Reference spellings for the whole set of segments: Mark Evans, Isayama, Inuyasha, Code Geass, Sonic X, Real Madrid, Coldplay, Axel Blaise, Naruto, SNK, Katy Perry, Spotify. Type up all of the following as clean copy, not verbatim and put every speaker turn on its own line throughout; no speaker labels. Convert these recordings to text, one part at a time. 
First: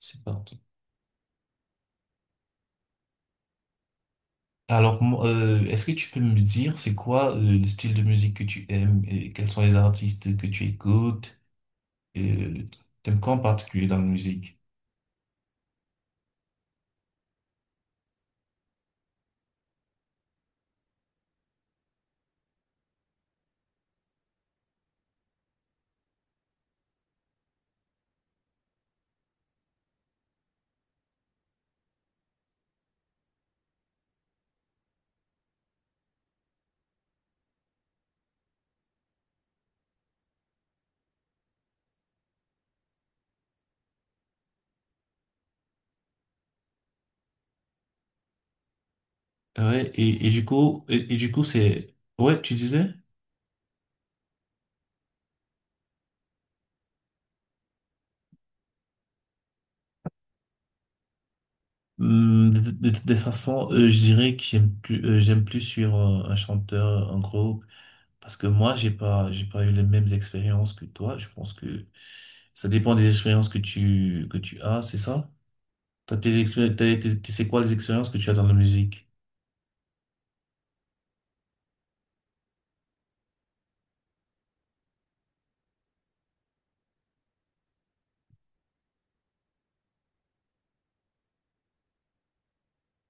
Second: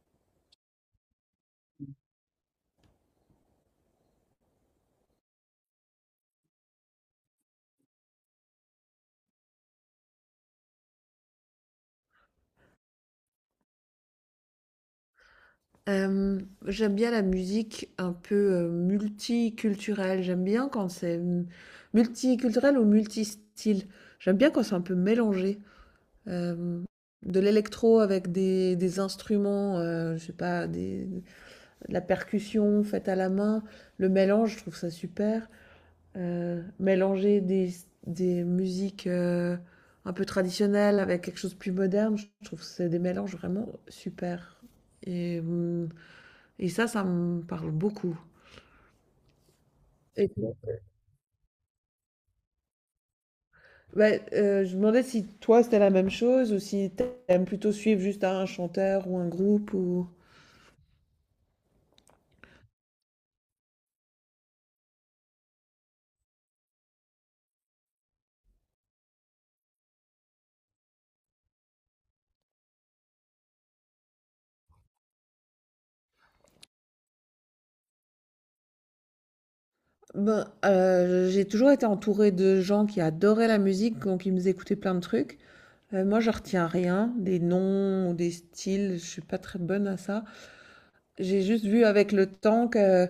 C'est parti.
Mmh.
Alors, est-ce que tu peux me dire c'est quoi le style de musique que tu aimes et quels sont les artistes que tu écoutes? Euh, T'aimes quoi en particulier dans la musique?
J'aime bien la musique un peu multiculturelle. J'aime bien quand c'est multiculturel ou multistyle. J'aime bien quand c'est un peu mélangé. Euh, de l'électro avec des instruments, je sais pas, de la percussion faite à la main. Le mélange, je trouve ça super. Mélanger des musiques, un peu traditionnelles avec quelque chose de plus moderne, je trouve que c'est des mélanges vraiment super et et ça me parle beaucoup
Ouais, et,
et
et du
toi?
coup, et, et du coup, c'est, ouais, tu disais,
Je me demandais si toi, c'était la même chose ou si t'aimes plutôt suivre juste un chanteur ou un groupe ou?
Des façons, je dirais que j'aime plus sur un chanteur, un groupe, parce que moi, j'ai pas eu les mêmes expériences que toi. Je pense que ça dépend des expériences que tu as, c'est ça? T'as tes expé- t'as- t'es- t'es- C'est quoi les expériences que tu as dans la musique?
J'ai toujours été entourée de gens qui adoraient la musique, donc ils me faisaient écouter plein de trucs. Moi, je retiens rien, des noms ou des styles, je suis pas très bonne à ça. J'ai juste vu avec le temps que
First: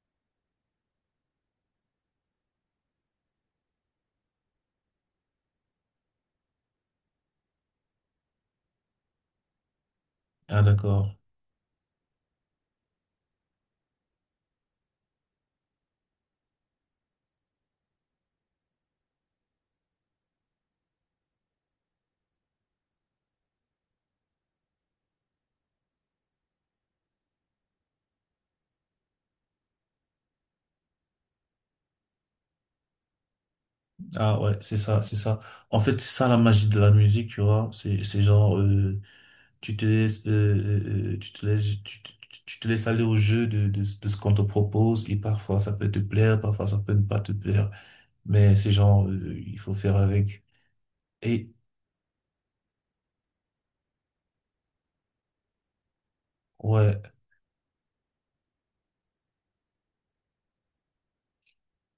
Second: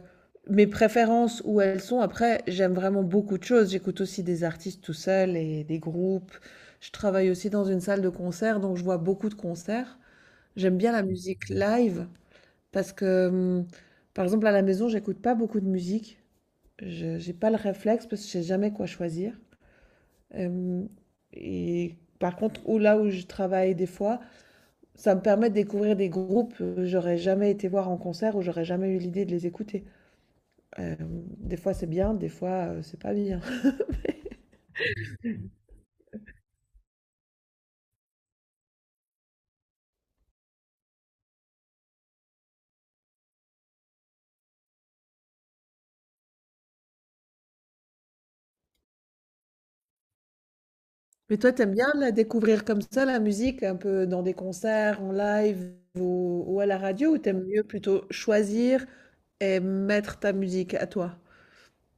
mes préférences où elles sont. Après, j'aime vraiment beaucoup de choses. J'écoute aussi des artistes tout seul et des groupes. Je travaille aussi dans une salle de concert, donc je vois beaucoup de concerts.
Ah,
J'aime bien la
d'accord.
musique live parce que, par exemple, à la maison, j'écoute pas beaucoup de musique. Je J'ai pas le réflexe parce que je sais jamais quoi choisir. Hum, et par contre, où là où je travaille des fois, ça me permet de découvrir des groupes que j'aurais jamais été voir en concert ou j'aurais jamais eu l'idée de les écouter. Des fois c'est bien, des fois, c'est pas bien.
Ah, ouais, c'est ça, c'est ça. En fait, c'est ça la magie de la musique, tu vois. C'est genre, tu te laisses, tu te laisses, tu te laisses aller au jeu de ce qu'on te propose et parfois ça peut te plaire, parfois ça peut ne pas te plaire. Mais c'est genre, il faut faire avec.
Mais
Et,
toi, t'aimes bien la découvrir comme ça la musique, un peu dans des concerts, en live ou à la
ouais.
radio? Ou t'aimes mieux plutôt choisir et mettre ta musique à toi?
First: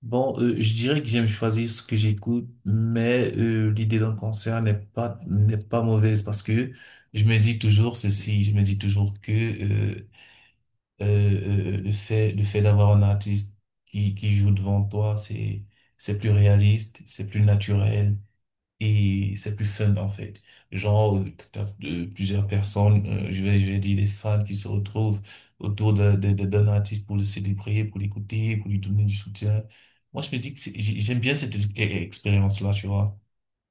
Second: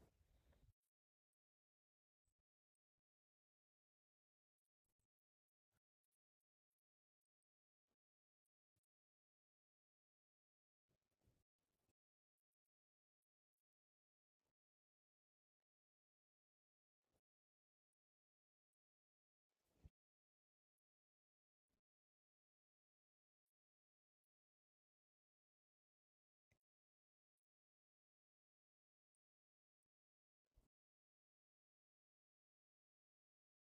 Bon, je dirais que j'aime choisir ce que j'écoute, mais l'idée d'un concert n'est pas mauvaise parce que je me dis toujours ceci, je me dis toujours que le fait d'avoir un artiste qui joue devant toi, c'est plus réaliste, c'est plus naturel. Et c'est plus fun en fait. Genre, t'as, plusieurs personnes, je vais dire des fans qui se retrouvent autour d'un artiste pour le célébrer, pour l'écouter, pour lui donner du soutien. Moi, je me dis que j'aime bien cette expérience-là, tu vois.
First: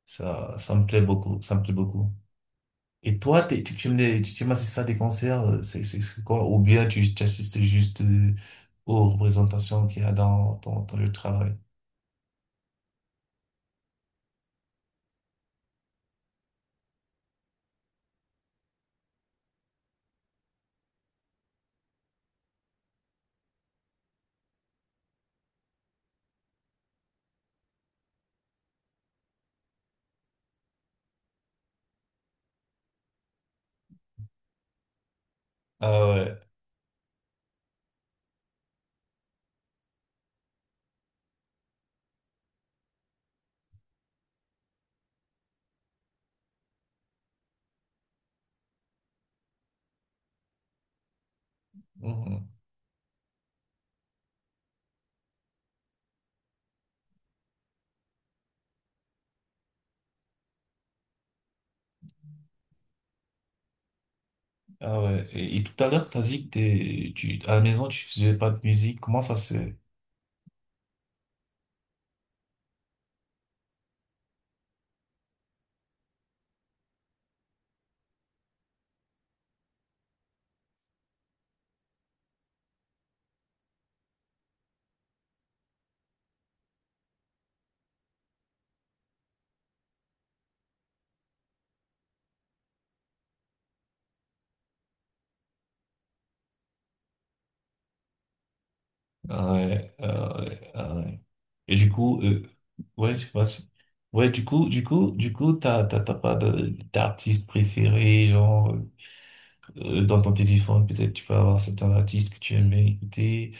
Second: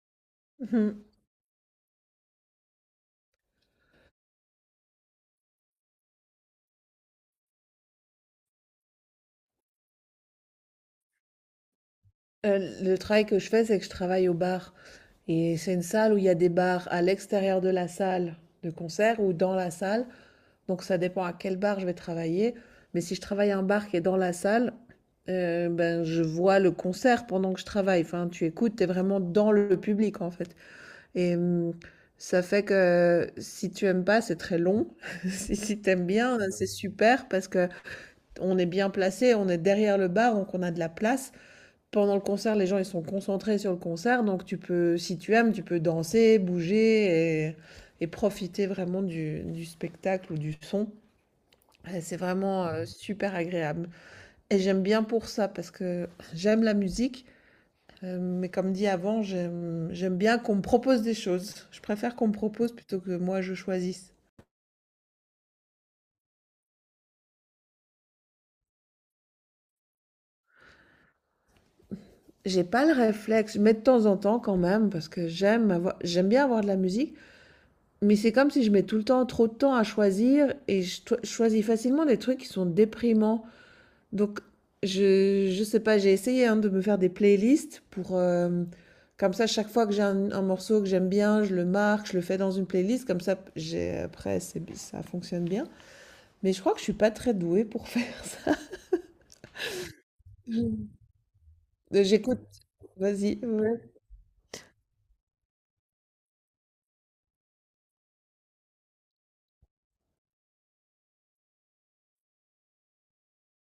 Ça
Mmh
me
mh.
plaît beaucoup, ça me plaît beaucoup. Et toi, tu aimes les, tu aimes assister à des concerts, c'est quoi? Ou bien tu assistes juste aux représentations qu'il y a dans ton lieu de travail?
Le travail que je fais, c'est que je travaille au bar et c'est une salle où il y a des bars à l'extérieur de la salle de concert ou dans la salle. Donc ça dépend à quel bar je vais travailler. Mais si je travaille un bar qui est dans la salle, ben, je vois le concert pendant que je travaille. Enfin, tu écoutes, tu es vraiment dans le public en fait. Et ça fait que si tu aimes pas, c'est très long. Si tu aimes bien,
Ah
c'est super parce que on est bien placé, on est derrière le bar, donc on a de la place. Pendant le concert, les gens ils sont concentrés sur le concert, donc tu peux, si tu aimes, tu peux danser, bouger et profiter vraiment du spectacle ou du son. Ouais, c'est
ouais.
vraiment, super agréable et j'aime bien pour ça parce que j'aime la musique, mais comme dit avant, j'aime bien qu'on me propose des choses. Je préfère qu'on me propose plutôt que moi je choisisse.
Ah ouais. Et tout à l'heure, t'as dit que à la maison, tu faisais pas de musique. Comment ça se fait?
J'ai pas le réflexe, mais de temps en temps quand même parce que j'aime bien avoir de la musique, mais c'est comme si je mets tout le temps trop de temps à choisir et je toi je choisis facilement des trucs qui sont déprimants. Donc, je sais pas, j'ai essayé hein, de me faire des playlists pour, comme ça, chaque fois que j'ai un morceau que j'aime bien, je le marque, je le fais dans une playlist. Comme ça, j'ai, après, ça fonctionne bien. Mais je crois que je suis pas très douée pour faire ça.
Ah ouais, ah ouais,
Je-
ah ouais. Et du coup,
J'écoute,
ouais, je sais
vas-y.
pas si-
Ouais.
Ouais, du coup, t'as pas d'artiste préféré, genre, dans ton téléphone, peut-être tu peux avoir certains artistes que tu aimes bien écouter.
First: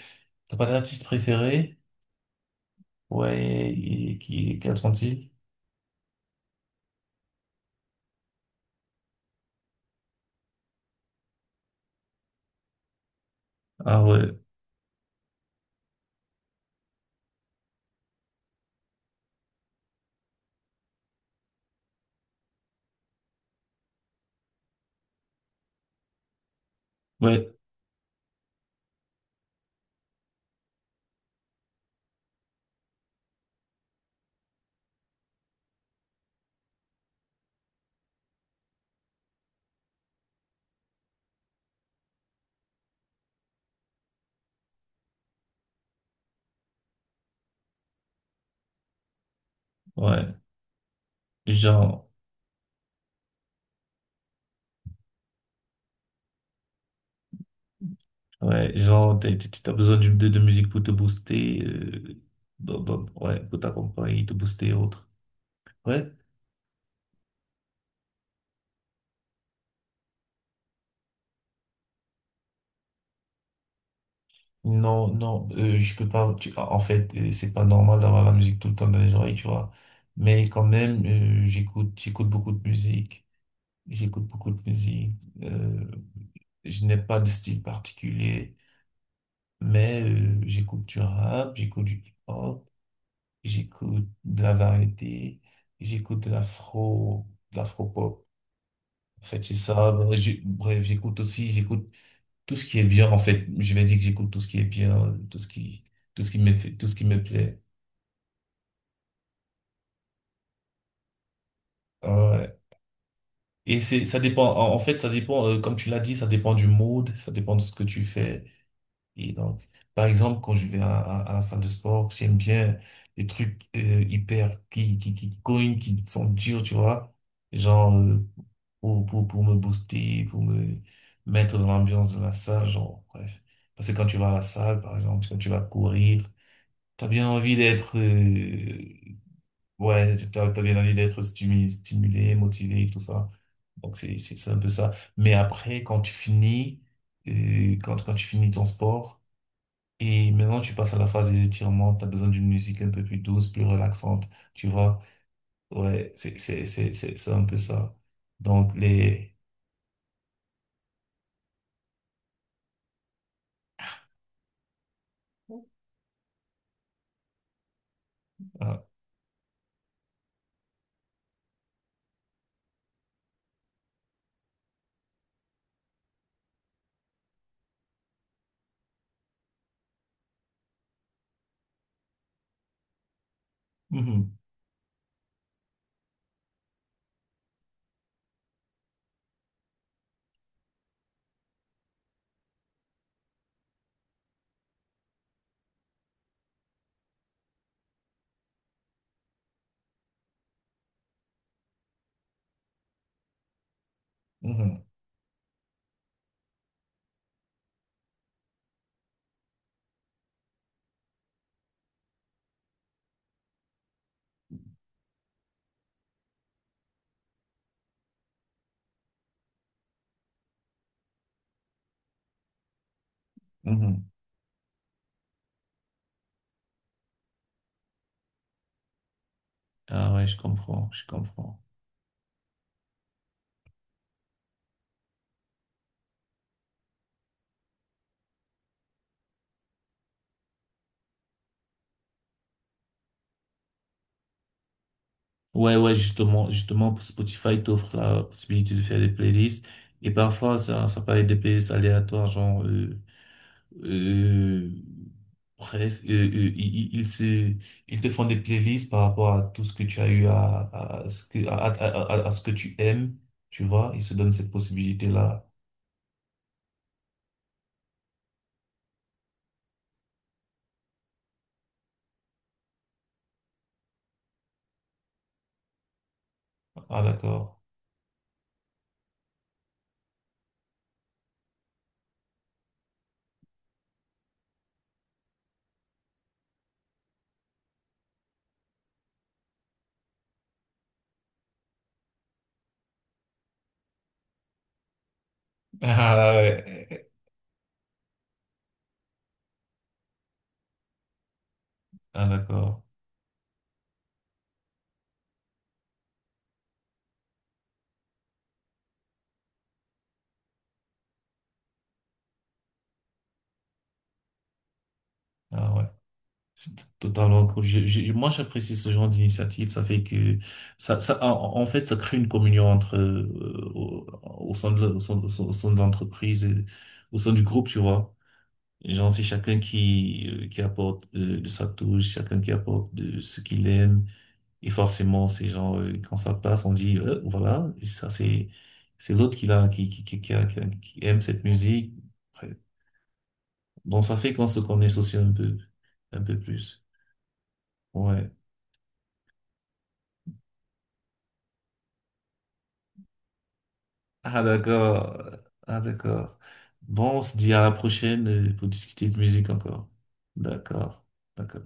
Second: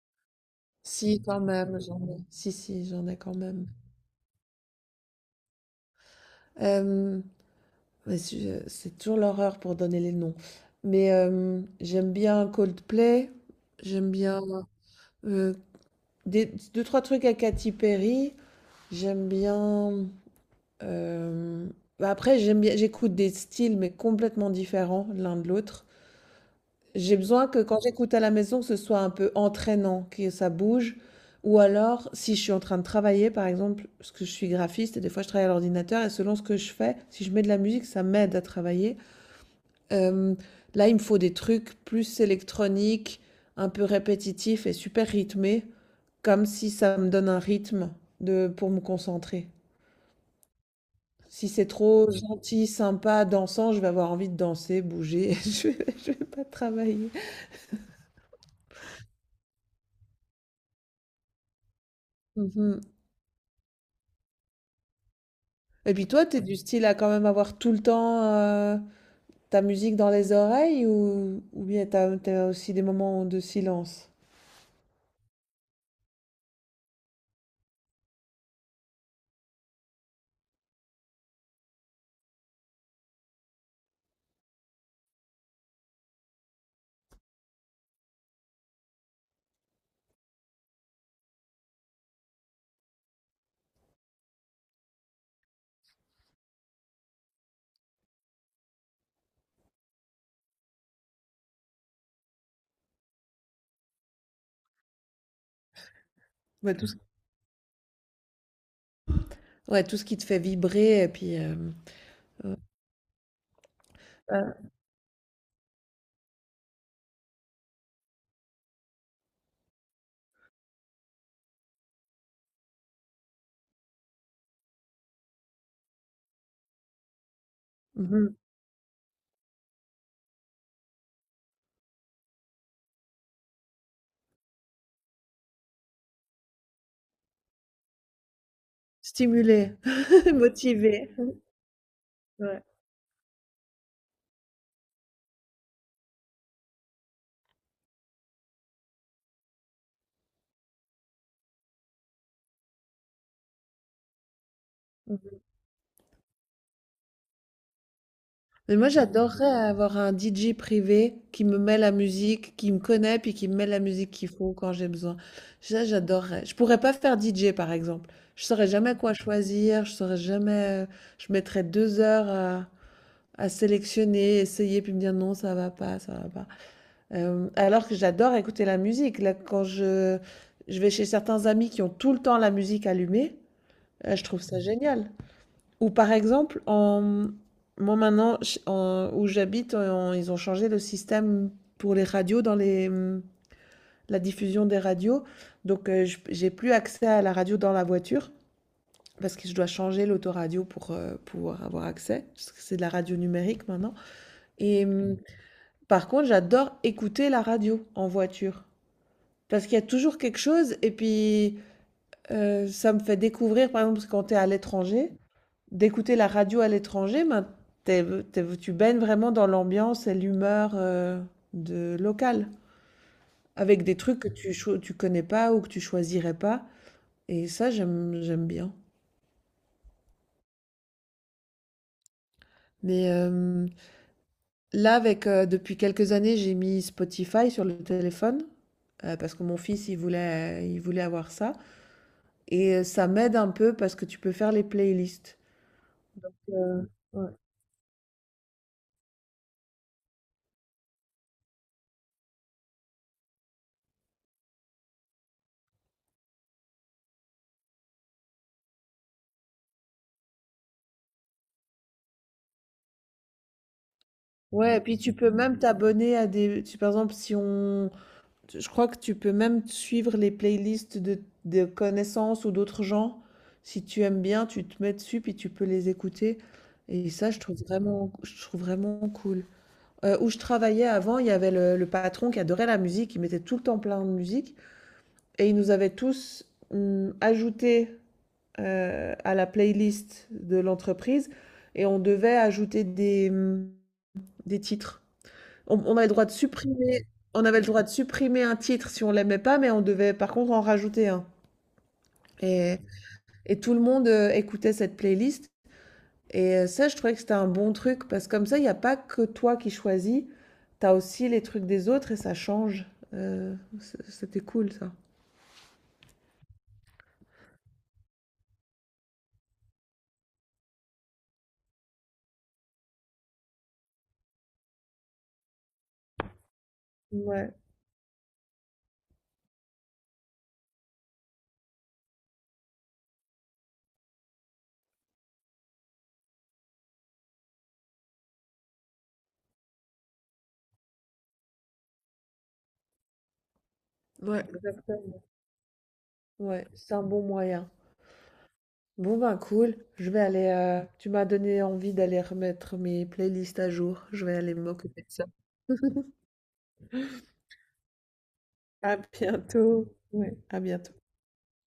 T'as pas d'artiste
Si, quand
préféré?
même, j'en ai. Si, si, j'en ai quand même.
Ouais, et quels sont-ils?
Euh, mais c'est toujours l'horreur pour donner les noms. Mais j'aime bien Coldplay.
Ah
J'aime
ouais,
bien euh, Des, 2, 3 trucs à Katy Perry. J'aime bien. euh, Après, j'aime bien, j'écoute des styles, mais complètement différents l'un de l'autre. J'ai besoin
ouais,
que quand j'écoute à la maison, que ce soit un peu entraînant, que ça bouge. Ou alors, si je suis en train de travailler, par exemple, parce que je suis graphiste et des fois je travaille à l'ordinateur, et selon ce que je fais, si je mets de la musique, ça m'aide à travailler. Euh, Là, il me faut des trucs plus électroniques, un peu répétitifs et super rythmés. Comme si ça me donne un rythme de pour me concentrer.
ouais.
Si c'est
Genre,
trop Oui. gentil, sympa, dansant, je vais avoir envie de danser, bouger, je vais pas travailler.
Ouais, genre, t'as besoin de musique pour te booster,
Mhm.
ouais, pour t'accompagner, te booster et autres.
Et puis
Ouais.
toi, t'es Oui. du style à quand même avoir tout le temps ta musique dans les oreilles ou bien t'as aussi des moments de silence?
Non, non, je peux pas, tu- en fait, c'est pas normal d'avoir la musique tout le temps dans les oreilles, tu vois. Mais quand même, j'écoute beaucoup de musique. J'écoute beaucoup de musique. Je n'ai pas de style particulier, mais j'écoute du rap, j'écoute du hip-hop, j'écoute de la variété, j'écoute de l'afro, de l'afro-pop. En fait, c'est ça. Bref, j'écoute aussi, j'écoute tout ce qui est bien. En fait, je vais dire que j'écoute tout ce qui est bien,
Ouais,
tout ce qui me plaît.
ouais, tout ce qui te fait vibrer et puis euh,
Ouais. Et c'est, ça dépend.
euh,
En fait, ça dépend, comme tu l'as dit, ça dépend du mood, ça dépend de ce que tu fais. Et donc, par exemple, quand je vais à la salle de sport, j'aime bien les trucs hyper qui cognent, qui sont durs, tu vois. Genre,
mhm.
pour me booster, pour me mettre dans l'ambiance de la salle, genre, bref. Parce que quand tu vas à la salle, par exemple, quand tu vas courir, t'as bien envie d'être,
Stimuler,
ouais, t'as bien envie
motiver.
d'être stimulé,
Ouais.
motivé, tout ça. Donc, c'est un peu ça. Mais après, quand tu finis, quand tu finis ton sport, et maintenant, tu passes à la phase des étirements. Tu as besoin d'une musique un peu plus douce, plus relaxante. Tu vois? Ouais, c'est un peu ça. Donc,
Mais moi,
les.
j'adorerais avoir un DJ privé qui me met la musique, qui me connaît, puis qui me met la musique qu'il faut quand j'ai besoin. Ça, j'adorerais. Je pourrais pas faire DJ, par exemple. Je saurais
Ah,
jamais quoi choisir, je saurais jamais... Je mettrais 2 heures à sélectionner, essayer, puis me dire non, ça va pas, ça va pas. Alors que j'adore écouter la musique. Là, je vais chez certains amis qui ont tout le temps la musique allumée, je
mhm,
trouve ça génial. Ou par exemple, en... moi maintenant, où j'habite, ils ont changé le système pour les radios, la diffusion des radios. Donc, j'ai plus accès à la radio dans la voiture parce que je dois changer l'autoradio pour pouvoir avoir accès, parce que c'est de la radio numérique maintenant.
mhm,
Et par contre, j'adore écouter la radio en voiture. Parce qu'il y a toujours quelque chose, et puis ça me fait découvrir, par exemple, parce que quand tu es à l'étranger, d'écouter la radio à l'étranger, ben, t'es- tu baignes vraiment dans l'ambiance et l'humeur de locale, avec des
mhm.
trucs que tu connais pas ou que tu choisirais pas. Et ça, j'aime bien.
Ah ouais, je comprends, je comprends.
Mais là, depuis quelques années, j'ai mis Spotify sur le téléphone. Parce que mon fils, il voulait avoir ça. Et ça m'aide un peu parce que tu peux faire les playlists.
Ouais, ouais, justement,
Euh,
justement,
ouais.
Spotify t'offre la possibilité de faire des playlists. Et parfois, ça peut être des playlists aléatoires, genre, euh, bref, ils se, ils te font des playlists par rapport à tout ce que tu as eu à ce que tu aimes, tu vois, ils se donnent cette
Ouais, et puis tu peux
possibilité-là.
même t'abonner à des... par exemple, si on, je crois que tu peux même suivre les playlists de connaissances ou d'autres gens. Si tu aimes bien, tu te mets dessus puis tu peux les écouter.
Ah,
Et ça,
d'accord.
je trouve vraiment cool. Où je travaillais avant, il y avait le patron qui adorait la musique, il mettait tout le temps plein de musique. Et il nous avait tous ajouté à la playlist de l'entreprise. Et on devait ajouter des titres. On avait le droit de
Ah
supprimer
ouais.
on avait le droit de supprimer un titre si on l'aimait pas, mais on devait par contre en rajouter un.
Ah,
Et,
d'accord.
et tout le monde écoutait cette playlist. Et ça, je trouvais que c'était un bon truc, parce que comme ça, il n'y a pas que toi qui choisis, t'as aussi les trucs des autres et ça change. C'était cool ça.
Ah, ouais. C'est totalement cool. Moi, j'apprécie ce genre d'initiative. Ça fait que ça, en fait, ça crée une communion entre au, au sein de l'entreprise, et au sein du
Ouais,
groupe, tu vois. Genre, c'est chacun qui apporte de sa touche, chacun qui apporte de ce qu'il aime. Et forcément, ces gens quand ça passe, on dit voilà, ça c'est l'autre qui aime cette musique. Après, Bon, ça fait
Ouais.
qu'on se connaît aussi
Exactement.
un peu
Ouais,
plus.
c'est un bon moyen.
Ouais.
Bon ben cool, je vais aller... tu m'as donné envie d'aller remettre mes playlists à jour. Je vais
Ah
aller m'occuper de
d'accord.
ça.
Ah d'accord. Bon, on se dit à la prochaine pour
À
discuter de musique encore.
bientôt. Ouais, à bientôt.
D'accord. D'accord.